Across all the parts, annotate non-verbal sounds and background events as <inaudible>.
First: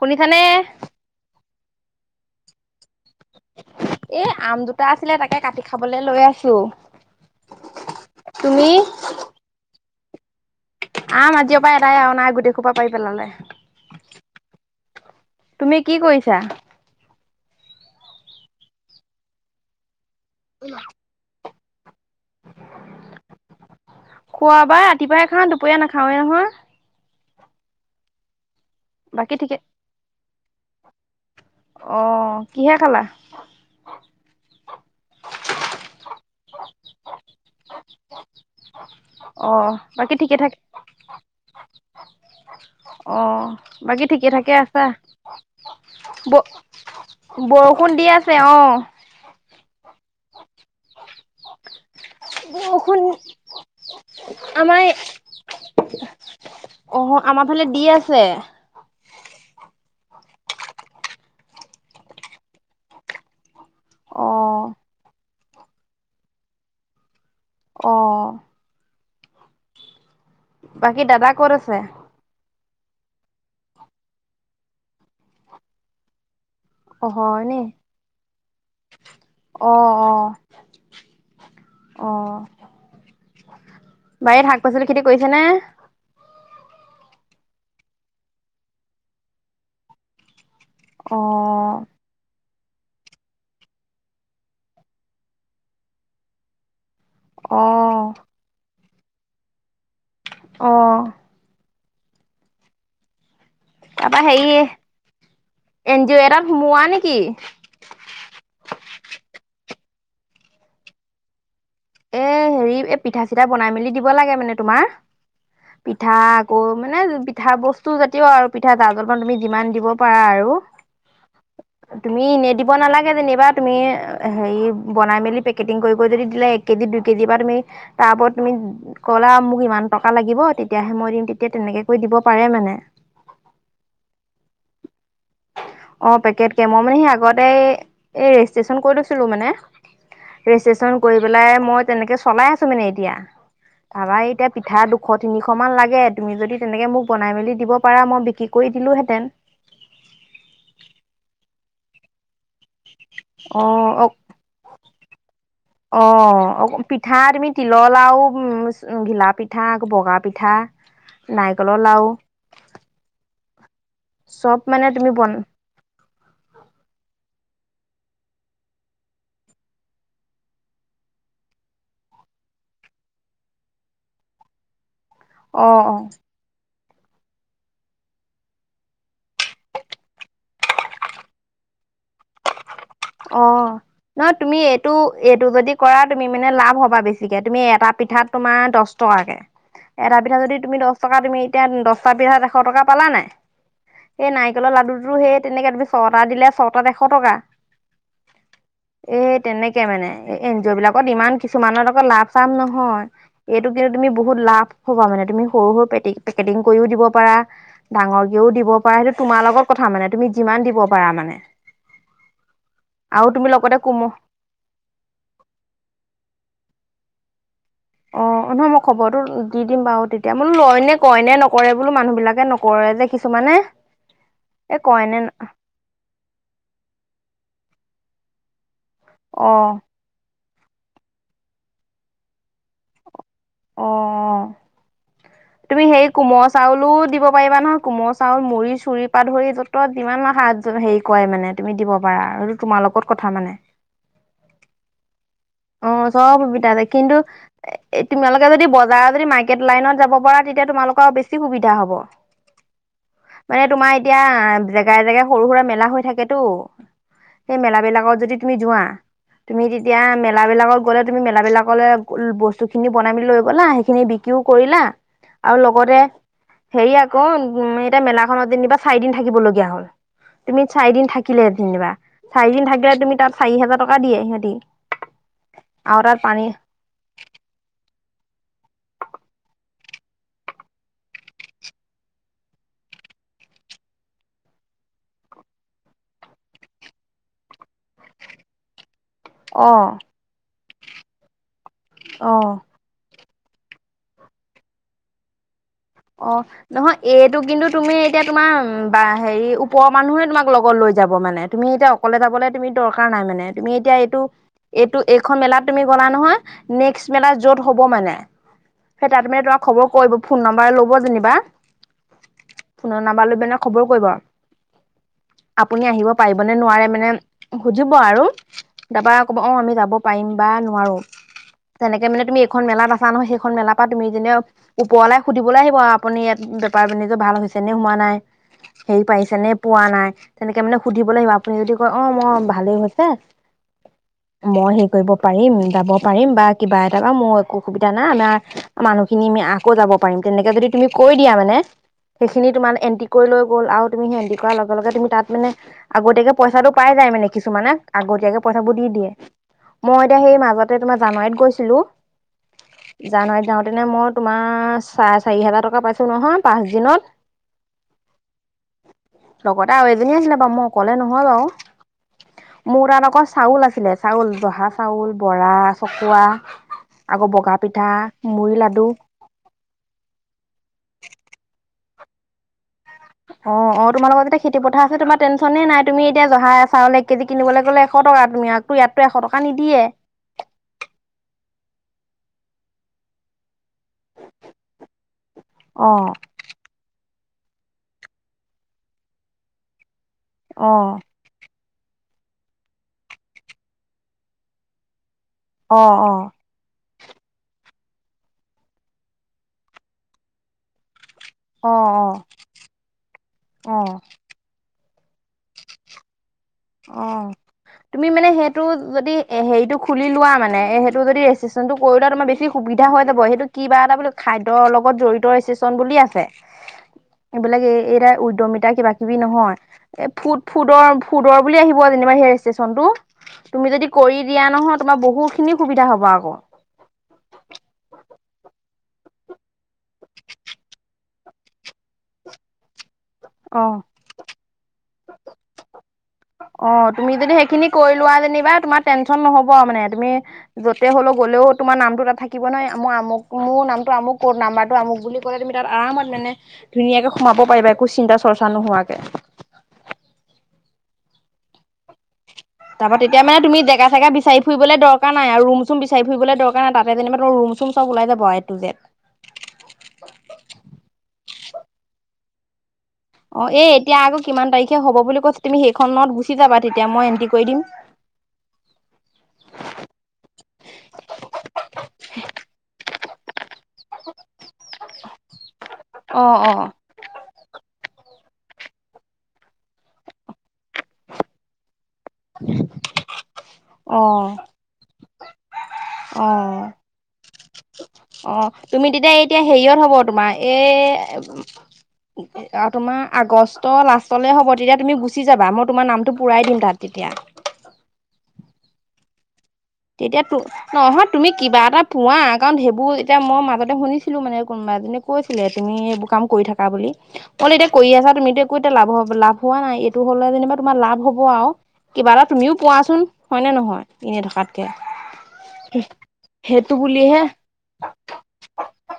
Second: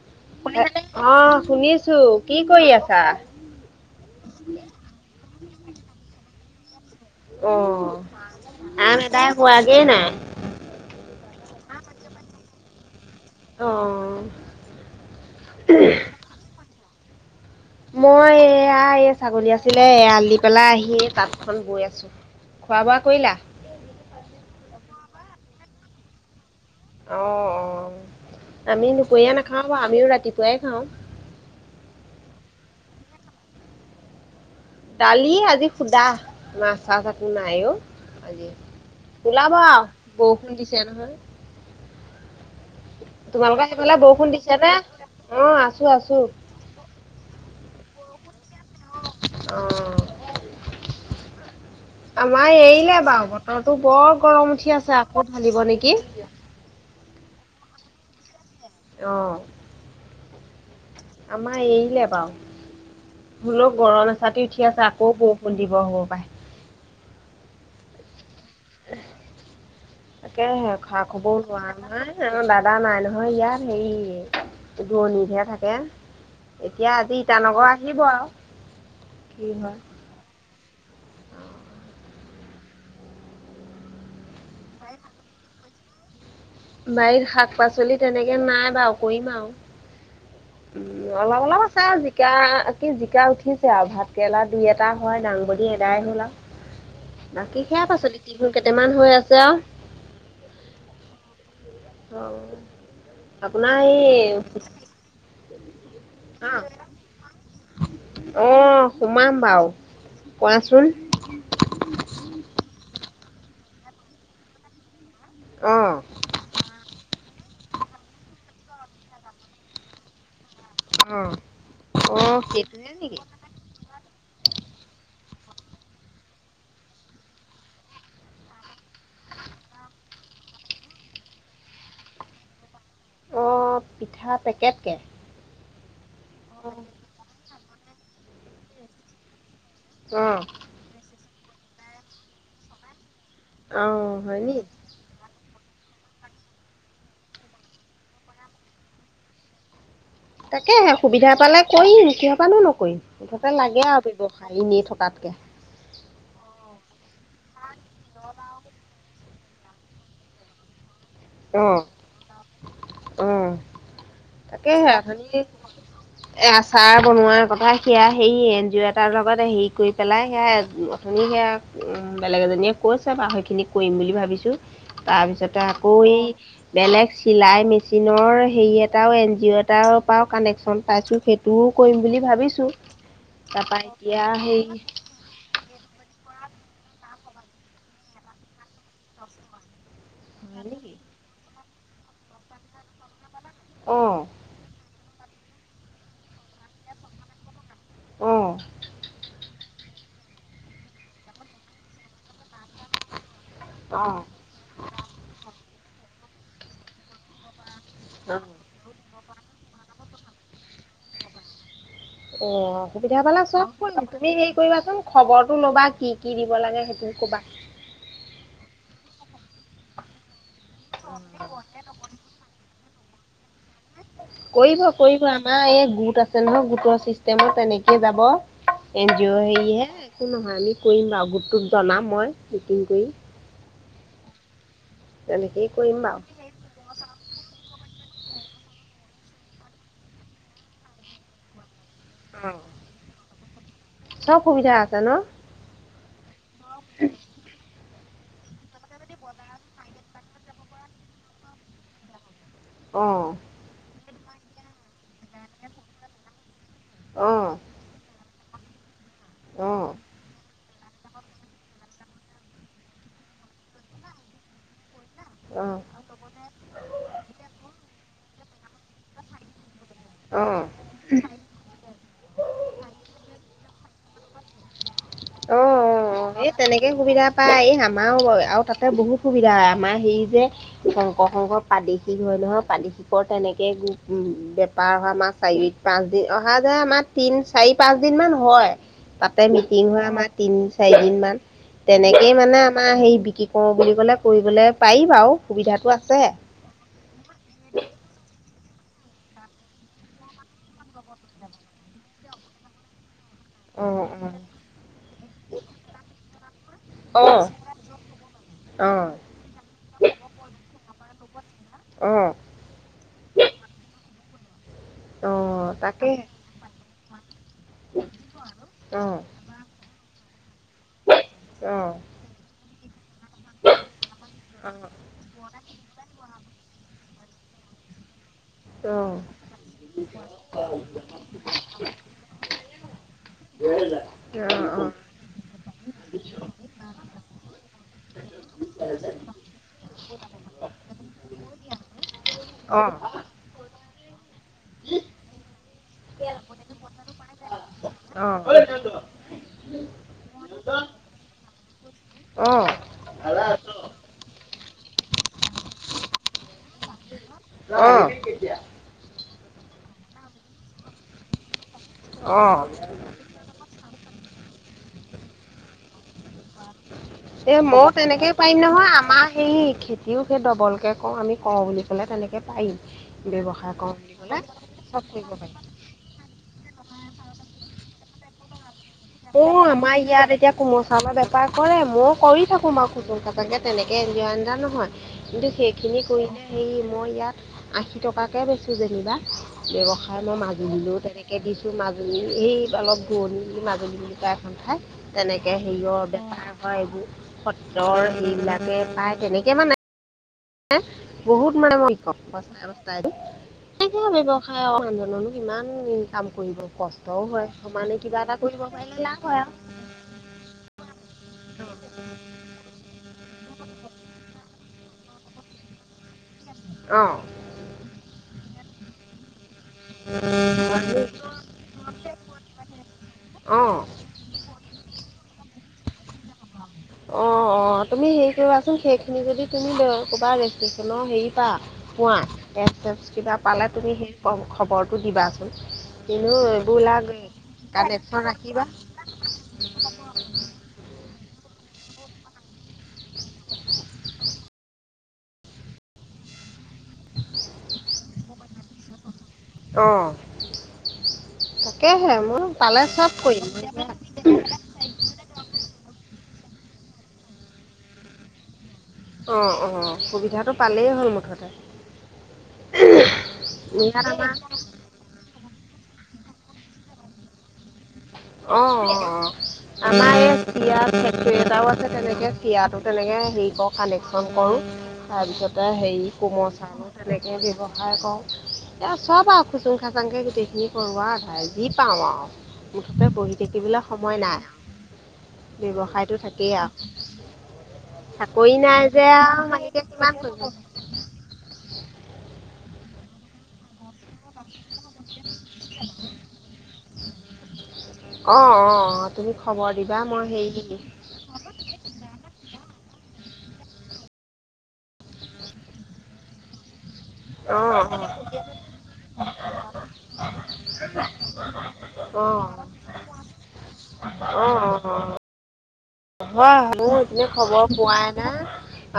শুনিছানে অ', শুনিছো কি কৰি আছা? এ, আম দুটা আছিলে তাকে কাটি খাবলৈ লৈ আছোঁ। অ', আম এদাই হোৱাগে নাই? আম আজিৰ পা এদাই আৰু নাই, গোটেইসোপা পাৰি পেলালে। অ'। তুমি কি কৰিছাঁ। মই এইয়া এই ছাগলী আছিলে, এৰাল দি পেলাই আহি তাত তাঁতখন বৈ আছোঁ। খোৱা বোৱা কৰিলা? খোৱা-বাই ৰাতিপুৱাই খাওঁ, দুপৰীয়া নাখাওঁৱেই নহয়। অ', অ' আমি বাকী দুপৰীয়া ঠিকে নাখাও বাৰু, আমিও ৰাতিপুৱাই খাওঁ। অ', কিহে খালা? দালি, আজি সুদা, মাছ-চাচ একো নাই অ' আজি। অ উলাবা বাকী ঠিকে থাক বৰষুণ দিছে নহয়। <inaudible> হয় অ', বাকী ঠিকে থাকে নে? আছাঁ? অ', আছো আছো ব বৰষুণ দি আছে, অ'। অ'। আমাৰ বৰষুণ এৰিলে বাৰু বতৰটো বৰ গৰম উঠি আমাৰ আছে, আকৌ ঢালিব নেকি? অ', আমাৰ ফালে দি আছে। অ'। আমাৰ এৰিলে বাৰু, হোলেও গৰম অ এচাতি উঠি আছে আকৌ বৰ দিব হ'ব পায়। অ'। তাকেহে বাকী দাদা খা-খবৰও ক'ত লোৱা আছে নাই। এ, আমাৰ দাদা নাই নহয় ইয়াত, হেৰি দূৰণিতহে থাকে। এতিয়া অ আজি হয় নি ইটানগৰ আহিব আও, কি অ হয়। অ অ'। বাৰীত শাক-পাচলি খেতি কৰিছে নে? বাৰীত শাক-পাচলি তেনেকে নাই বাৰু কৰিম আওঁ। উম, অলপ অলপ অ', আছে আও জি জিকা, কি জিকা উঠিছে আৰু ভাতকেৰেলা দুই এটা হয়, দাংবদী এদাই হ'ল আওঁ। বাকী সেয়া অ'। পাচলি, তিহু কেইটামান হৈ আছে আও। অ'। অ'। আপোনাৰ তাৰপা হেৰি এই, এন জি এটাত অ' সোমোৱা নেকি? অ', সোমাম বাৰু কোৱাচোন। এ, হেৰি এ, পিঠা-চিঠা বনাই মেলি দিব লাগে মানে তোমাৰ, অ'। পিঠা কৌ, মানে পিঠা বস্তু জাতীয় আৰু পিঠা জা-জলপান তুমি যিমান দিব পাৰা আৰু। তুমি অ', ইনে দিব সেইটোহে নালাগে নেকি? যেনিবা, তুমি হেৰি বনাই মেলি পেকেটিং কৰিব যদি দিলে, এক কেজি দুই কেজিৰ পৰা তুমি তাৰ ওপৰত তুমি ক'লা মোক ইমান টকা লাগিব তেতিয়াহে মই দিম তেতিয়া তেনেকে কৰি দিব পাৰে মানে। অ', পিঠা পেকেটকে অ পেকটকে মই মানে সেই আগতে ৰেজিষ্ট্ৰচন কৰি লৈছিলো মানে। অ। ছেচন কৰি পেলাই মই তেনেকে চলাই আছো মানে এতিয়া অ', আমাৰ হয় এতিয়া নি? পিঠা দু শ তিনিশমান লাগে তুমি যদি তেনেকৈ মোক বনাই মেলি দিব পাৰা মই বিক্ৰী কৰি দিলোহেঁতেন। তাকেহে সুবিধা পালে কৰিম কিয়বানো নকৰিম মুঠতে অ লাগে অ আৰু ব্য ৱসায় এনে থকাতকৈ। অ পিঠা তুমি তিলৰ লাৰু উম ঘিলা পি পিঠা আকৌ বগা পিঠা নাৰিকলৰ লাৰু উম চব মানে তাকেহে তুমি বন <unintelligible> এ আচাৰ বনোৱাৰ কথা সেয়া সেই এন জি অ' এটাৰ লগত হেৰি কৰি পেলাই সেয়া অথনি সেয়া বেলেগ এজনীয়ে কৈছে বাৰু সেইখিনি কৰিম বুলি ভাবিছো তাৰপিছতে অ অ কি বেলেগ চিলাই মেচিনৰ হেৰি এটাও এন জি অ' এটাৰ পৰাও কানেকচন পাইছো সেইটো মইও কৰিম বুলি ভাবিছো। অ নহয় তুমি এইটো এইটো যদি কৰা তুমি মানে লাভ হ'বা বেছিকে তুমি এটা পিঠাত তোমাৰ দহ টকাকে। এটা পিঠাত যদি তুমি দহ টকা তুমি এতিয়া দহটা পিঠাত এশ টকা পালা নাই। অঁ এই নাৰিকলৰ লাডুটো সেই তেনেকে তুমি ছটা দিলে ছটাত এশ টকা। অঁ এ তেনে কে মানে এন জি অ' বিলাকত ইমান কিছুমানৰ আকৌ লাভ চাভ নহয়। এইটো কিন্তু তুমি বহুত অঁ লাভ হবা মানে তুমি সৰু সৰু পেকেটিং কৰিও দিব পাৰা। ডাঙৰকেও দিব পাৰা সেইটো তোমাৰ লগত কথা মানে তুমি যিমান দিব পাৰা মানে। অ অসুবিধা আৰু পালা তুমি চব লগতে কোম কৰিম তুমি হেৰি কৰিবাচোন খবৰটো ল'বা কি কি দিব লাগে সেইখিনি ক'বা। অ নহয় মই খবৰটো দি দিম বাৰু তেতিয়া, মই বোলো লয় নে কয় নে নকৰে বোলো মানুহ বিলাকে নক ৰে যে কিছুমানে। এ কৰিব কয় নে কৰিব আমাৰ এই গোট আছে নহয় গোটৰ চিষ্টেমত তেনেকে যাব। এন জি অ' হেৰিহে একো নহয় আমি কৰিম বাৰু গোটটোত জনাম মই মিটিং কৰি। অ অ। তেনেকেই তুমি কৰিম হেৰি কোম বাৰু ল চাউলো দিব পাৰিবা নহয় কোমল চাউল মুড়ি চুৰি পৰা ধৰি য'ত যিমান দিব নহয় হাত হেৰি কয় মানে তুমি দিব পাৰা আৰু অঁ এইটো তোমাৰ লগত কথা মানে। চব সুবিধা আছে ন? অ চব সুবিধা আছে কিন্তু, এ তোমালোকে যদি বজাৰত যদি মাৰ্কেট লাইনত যাব পাৰা তেতিয়া তোমালোকৰ বেছি সুবিধা হ'ব। অ। মানে তোমাৰ এতিয়া জেগাই, জেগাই সৰু সুৰা মেলা হৈ থাকেতো। অঁ সেই মেলা বিলাকত যদি তুমি যোৱা, তুমি তেতিয়া অঁ মে লা বিলাকত গ'লে তুমি মেলা বিলাকলৈ বস্তু খিনি বনাই মি লৈ গ'লা সেইখিনি বিক্ৰীও কৰিলা। আৰু অঁ লগতে হেৰি আকৌ উম এতিয়া মেলাখনত যেনিবা চাৰিদিন থাকিব লগীয়া হ'ল। তুমি অঁ চাৰিদিন থাকিলে যেনিবা, চাৰিদিন থাকিলে তুমি তাত চাৰি হোজাৰ টকা দিয়ে সিহঁতি। আৰু তাত পানী এনেকে সুবিধা পায় এই আমাৰো আৰু তাতে বহুত সুবিধা হয় আমাৰ হেৰি যে শংকৰ সংঘৰ প্ৰাদেশিক হয় নহয়, প্ৰাদেশিকৰ তেনেকে, উম, বেপাৰ হয়, আমাৰ চাৰিআলিত। পাঁচদিন, অহা-যোৱাই আমাৰ, তিন, চাৰি, পাঁচ দিনমান হয়। তাতে অ মিটিং হয় আমাৰ, তিন চাৰি, দিন মান, তেনেকেই অ মানে তোমাৰ হেৰি, বিক্ৰী কৰোঁ বুলি ক'লে, কৰিবলৈ পাৰি বাৰু। সুবিধাটো আছে অ'। নহয়, এইটো কিন্তু তুমি এতিয়া তোমাৰ বা হেৰি, ওপৰৰ মানুহে তোমাক লগত লৈ যাব মানে, তুমি এতিয়া অকলে যাবলৈ তুমি দৰকাৰ নাই মানে। তুমি অ এতিয়া অ এইটো, এইটো এইখন মেলাত তুমি গ'লা নহয়, নেক্সট মেলাত য'ত হ'ব মানে, অ অ সেই তাত মানে তোমাক খবৰ কৰিব, ফোন নাম্বাৰ ল'ব যেনিবা। অ ফোনৰ নাম্বাৰ লৈ পিনে, খবৰ কৰিব। অ আপুনি আহিব তাকে পাৰিব নে নোৱাৰে মানে, সুধিব আৰু। অ অ তাৰপৰা ক'ব অ', আমি যাব পাৰিম বা নোৱাৰোঁ, অ তেনেকে মানে তুমি সেইখন মেলাত আছা নহয়, সেইখন মেলা পৰা তুমি যেনে ওপৰলাই সুধি বলৈ, আহিব আপুনি ইয়াত বেপাৰ-বাণিজ্য ভাল হৈছে নে হোৱা নাই, অ হেৰি পাইছে নে পোৱা নাই। তেনেকে মানে সুধিবলৈ আহিব, আপুনি যদি কয়, অ', মই ভালেই হৈছে। <inaudible> মই অ হেৰি কৰিব পাৰিম, যাব পাৰিম, বা কিবা এটা বা একো অসুবিধা নাই, আমাৰ মানুহখিনি আমি আকৌ যাব পাৰিম, তেনেকে যদি তুমি কৈ দিয়া মানে, সেইখিনি তোমাৰ এন্ট্ৰি কৰি লৈ গ'ল আৰু তুমি সেই কৰাৰ লগে, লগে, তুমি তাত মানে আগতীয়াকে পইচাটো পাই যায় মানে কিছুমানে। আগতীয়াকে পইচাবোৰ দি দিয়ে, মই এতিয়া সেই মাজতে, তোমাৰ জানুৱাৰীত গৈছিলোঁ। অ'। জানুৱাৰীত যাওঁতেনে, মই তোমাৰ চাৰে চাৰি হাজাৰ টকা পাইছোঁ নহয়, পাঁচ দিনত। অ'। লগতে আৰু এজনী আছিলে বাৰু, মই অকলে নহয় বাৰু। মোৰ তাত আকৌ চাউল আছিলে, চাউল, জহা চাউল, বৰা, চকোৱা। এ মইয়ো তেনেকেই পাৰিম লাডু নহয়, আমাৰ সেই খে খেতিও সেই ডবলকে কৰোঁ, আমি কৰোঁ বুলি ক'লে তেনেকে পাৰি। অ', অ', তোমালোকৰ যেতিয়া খেতি পথাৰ আছে, তোমাৰ কৰিব পাৰিম টেনচনেই নাই। তুমি এতিয়া জহা চাউল এক কেজি কিনিবলৈ গ'লে এশ টকা, তোমাকতো ইয়াতটো এশ টকা অঁ নিদিয়ে। আমাৰ ইয়াত এতিয়া কোমল চাউলৰ বেপাৰ কৰে, মইয়ো কৰি থাকোঁ বাৰু, খুচুং-খাসাংকে তেনেকে অঞ্জিও আনদাৰত নহয়। কিন্তু অ সেইখিনি কৰিলে, হেৰি মই ইয়াত, আশী টকাকে বেছোঁ যেনিবা। ব্যৱসায় মই অ মাজুলীলৈয়ো তেনেকে দিছোঁ, এই অলপ দুৰণি মাজুলী দুটা সন্থাই, তেনেকে অ হেৰিয়ৰ বেপাৰ <unintelligible> সত্ৰৰ হেৰি বিলাকে পাই তেনেকে মানে। <unintelligible> বহুত অ মানে অ <unintelligible> অ অ মনোহজনেনো কিমান ইনকাম কৰিব। অ কষ্টও হয়, সমানে তুমি কিবা মানে এটা সেইটো কৰিব পাৰিলে যদি লাভ হয় আৰু। হেৰিটো খুলি লোৱা মানে এই টো যদি এচিচটেন্টতো কৰি লোৱা, তোমাৰ বেছি সুবিধা হৈ যাব, সেইটো কিবা এটা বো খাদ্যৰ লগত জড়িত এচিষ্ট চন বুলি আছে। অ'। এইবিলাক এই এইাৰ উদ্যমিতা কিবা-কিবি নহয়, এ ফুড, ফুডৰ, ফুডৰ বুলি আহিব যেনিবা সেই ৰেইছট্ৰেচনটো, তুমি অ'। যদি কৰি দিয়া নহয় তোমাৰ বহুত খিনি সুবিধা হ'ব আকৌ। অ' অ' তুমি হেৰি কৰিবাচোন সেইখিনি যদি তুমি ক'বা ৰেষ্ট্ৰ্যনৰ হেৰি পা। পোৱা, এপছ চেপ অ কিবা তুমি সেই খবৰটো দিবাচোন। কিন্তু এইবোৰ অ' লাগ তুমি যদি সেইখিনি কৰি লোৱা কানেকশ্যন যেনিবা ৰাখিবা তোমাৰ টেনচন নহব আৰু মানে তুমি। যতে হ'লেও গ'লেও তোমাৰ নামটো এটা থাকিব নহয় মোৰ আমোক মোৰ নামটো আমুক কত নাম্বাৰটো আমুক বুলি। লে তুমি তাত আৰামত মানে ধুনীয়াকে সোমাব পাৰিবা একো চিন্তা চৰ্চা নোহোৱাকে। অ' তাকেহে মই পালে চপ কৰিম। ফুৰিলৈ দৰকাৰ নাই আৰু ৰুম চুম বিচাৰি ফুৰিবলৈ দকাৰ নাই তাতে যেনিবা তোৰ ৰুম চম চব ওলাই যাব এ টো জেড। অঁ অঁ সুবিধাটো পালেই হ'ল মুঠতে। অ এ এতিয়া ইয়াত আকৌ আমাৰ কিমান তাৰিখে হ'ব বুলি কৈছ তুমি সেইখনত গুচি যাবা তেতিয়া মই এণ্ট্ৰি কৰি দিম। অ' অ' অ'। আমাৰ এই চিৰা ফেক্টী এটাও আছে তেনেকে চিৰা তেনেকে হেৰি কৰ কালেকচন কৰো। তাৰপিছতে হেৰি অ কোমল অ চাউল তেনেকে ব্যৱসায় কৰো। এ চব আৰু খুচুং খাজাং কে গোটেই খিনি কৰোৱাধাই যি পাওঁ আৰু। <unintelligible> তথাপে বহি থাকিবলৈ অ সময় নাই আৰু ব্যৱসায়টো অ থাকেই আৰু। চাকৰি অ' নাই তুমি যে তেতিয়া এতিয়া আৰু মালিকে হেৰিয়ত হ'ব কিমান তোমাৰ কৰিব এই তোমাৰ আগষ্ট লাষ্টলে হ'ব তেতিয়া তুমি গুচি যাবা মই তোমাৰ নামটো পুৰাই দিম তাত। তেতিয়া। অ অ তুমি খবৰ দিবা তেতিয়া মই তো হেৰি নহয় তুমি কিবা এটা পোৱা কাৰণ সেইবোৰ এতিয়া মই মাজতে শুনিছিলো মানে কোনোবা এজনীয়ে কৈছিল তুমি এইবোৰ কাম কৰি থাকা বুলি। অললে অ এতিয়া কৰি আছা তুমিতো একো এতিয়া লাভ হোৱা নাই এইটো হলে যেনিবা তোমাৰ লাভ হব আৰু। কিবা এটা অ অ তুমিও পোৱাচোন, হয় নে নহয় এনে থকাত থাকি। অ' অ'। <unintelligible> হয় সেইটো মোৰ বুলিহে এইপিনে খবৰ পোৱাই নাই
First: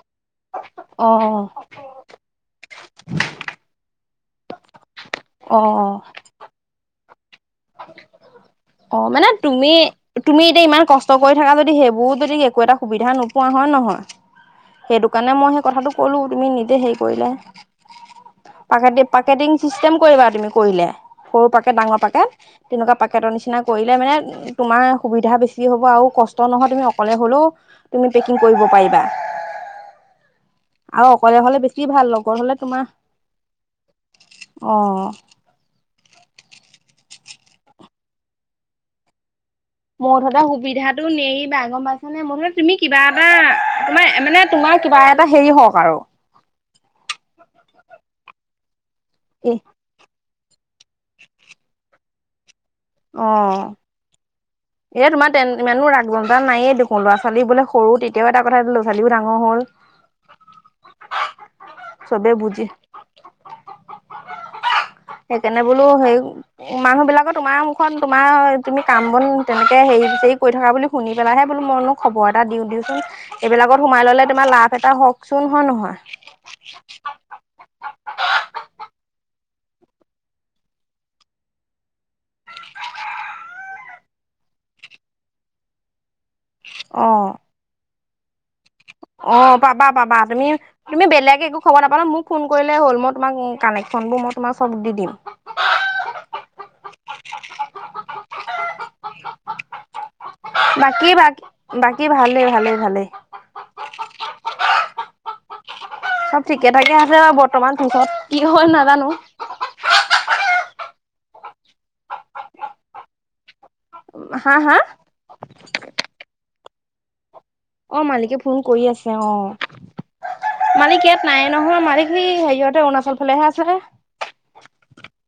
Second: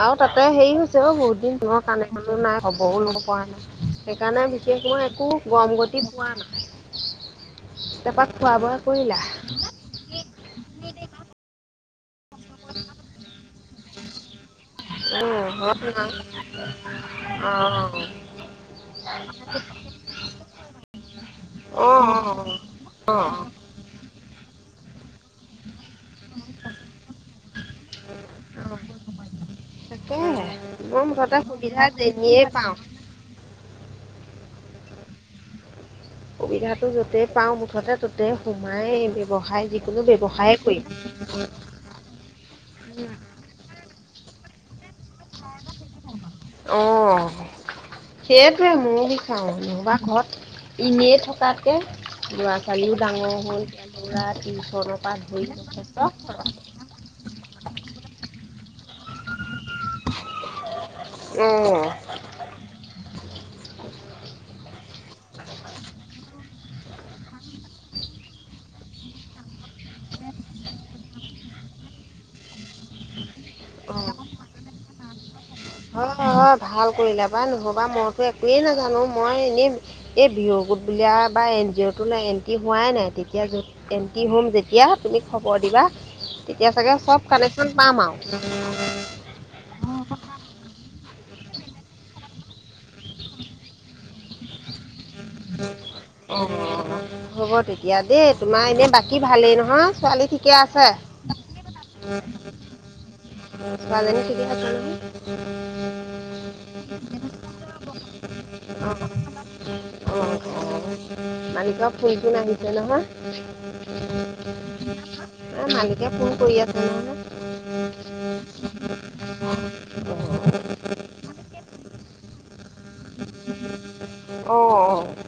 আৰু তাতে হেৰি হৈছে অ বহুত দিন তোম। কানেকশ্বনও নাই খবৰো নোপোৱা সেইকাৰণে বিশেষ মই। একো অ গম গতি পোৱা নাই, টাপা খোৱা বোৱা অ কৰিলা? মানে তুমি তুমি এতিয়া ইমান কষ্ট কৰি থাকা যদি সেইবোৰ যদি একো এটা সুবিধা নোপোৱা হয় নহয়। সেইটো কাৰণে উম, মই সেই ঘৰত কথাটো নাই। কলো তুমি নিদে হেৰি কৰিলে। অ পাকেটিং চিষ্টেম কৰিবা তুমি কৰিলে। সৰু পাকেট অ ডাঙৰ পাকেত তেনেকুৱা অ অ পাকেতৰ নিচিনা কৰিলে মানে তোমাৰ সুবিধা বেছি হব আৰু কষ্ট নহয় তুমি অকলে হ'লেও। তুমি পেকিং কৰিব অ পাৰিবা। তাকেহে। মই আৰু মুঠতে অকলে হ'লে সুবিধা বেছি ভাল লগৰ যেনিয়ে হ'লে পাওঁ। তোমাৰ অ। সুবিধাটো য'তেই পাও মুঠতে ত'তেই সোমাই ব ব্যৱসায়। যিকোনো মোৰ মুঠতে ব্যৱসায়ে কৰিম। সুবিধাটো নেৰিবা গম পাইছা। মানে মধে তুমি কিবা এটা তোমাৰ মানে তোমাৰ কিবা এটা হেৰি হওঁক আৰু। অ সেইটোৱে ময় বিখাওঁ এ নহবা ঘৰত ইনেই থকাতকে ল'ৰা ছোৱালীও ডাঙৰ হ'ল তেওঁ লৰা ই। এ তোমাৰ তে ইমানো ৰাগ জঞ্জাল নাইয়ে। মোৰ ল'ৰা ছোৱালী বোলে সৰু তেতিয়াও এটা কথা, টো ল'ৰা ছোৱালীও ডাঙৰ হ'ল। অ। চবে বুজি <unintelligible> সেইকাৰণে বোলো হেই মানুহ বিলাকৰ তোমাৰ মুখ তোমাৰ তুমি কাম বন তেনেকে হেৰি হেৰি কৰি থকা বুলি শুনি পেলাইহে বোলো মইনো খবৰ এটা দিওঁ দিওঁচোন এইবিলাকত অ সোমাই ললে তোমাৰ লাভ এটা হওঁকচোন, হয় নে নহয়? অ ভাল কৰিলা বা নহবা মইতো একোৱেই নাজানো। মই এনেই এই ভিঅ' গোত বুলি আৰু এবাৰ এন জি অ' তোলে এণ্ট্ৰি হোৱাই নাই, তেতিয়া য'ত এণ্ট্ৰি হ'ম যেতিয়া তুমি খবৰ দিবা তেতিয়া চাগে অ চব কানেক্সন পাম আৰু। অ' পাবা পাবা, তুমি তুমি বেলেগে একো খবৰ নাপালেও মোক ফোন কৰিলে হ'ল। মই তোমাক কানেকশ্যনবোৰ মই তোমাক চব দি দিম। অ হ'ব তেতিয়া দেই, তোমাৰ এনে বাকী ভালেই নহয়? ছোৱালী ঠিকে আছে বাকী বাক, বাকী ভালেই ভালে ভালেই। ছোৱালীজানী ঠিকে আছে নহয়? চব ঠিকে ঠাকে আছে বৰ্তমান, পিছত কি হয় অ নাজানো। অ' মালিকৰ ফোন-চোন আহিছে নহয়? হা? হা? অ মালিকে ফোন কৰি আছে নহয়? অ মালিকে ফোন কৰি আছে অ'। মালিক ইয়াত নায়ে নহয়, মালিক হেৰিয়াতে অৰুণাচল ফালেহে আছে। অ অ। <inaudible>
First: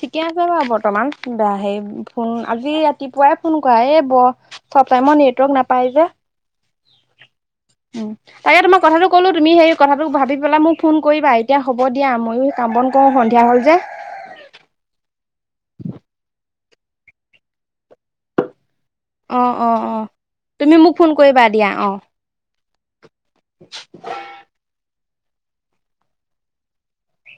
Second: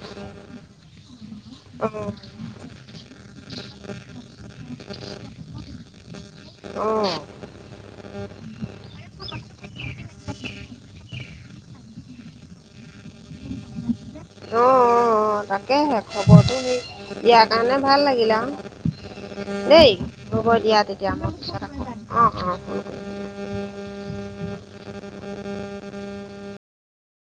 ঠিকে আছে বাৰু বৰ্তমান বা সেই অ', অ', ফোন আজি ৰাতিপুৱাই ফোন কৰা, এই ব চব টাইমত নেটৱৰ্ক নাপাই যে। অ'। উম তাকে তোমাক কথাটো ক'লো তুমি সেই কথাটো ভাবি পেলাই মোক ফোন কৰিবা, এতিয়া হ'ব দিয়া ময়ো কাম বন কৰোঁ সন্ধিয়া হ'ল যে। অ-অ-অ তাকেহে খবৰটো দিয়াৰ কাৰণে ভাল লাগিলা অ আৰু। অ অ দেই হ'ব তুমি দিয়া মোক ফোন তেতিয়া কৰিবা দিয়া অ হ'লে <unintelligible> অ' অ'। <unintelligible>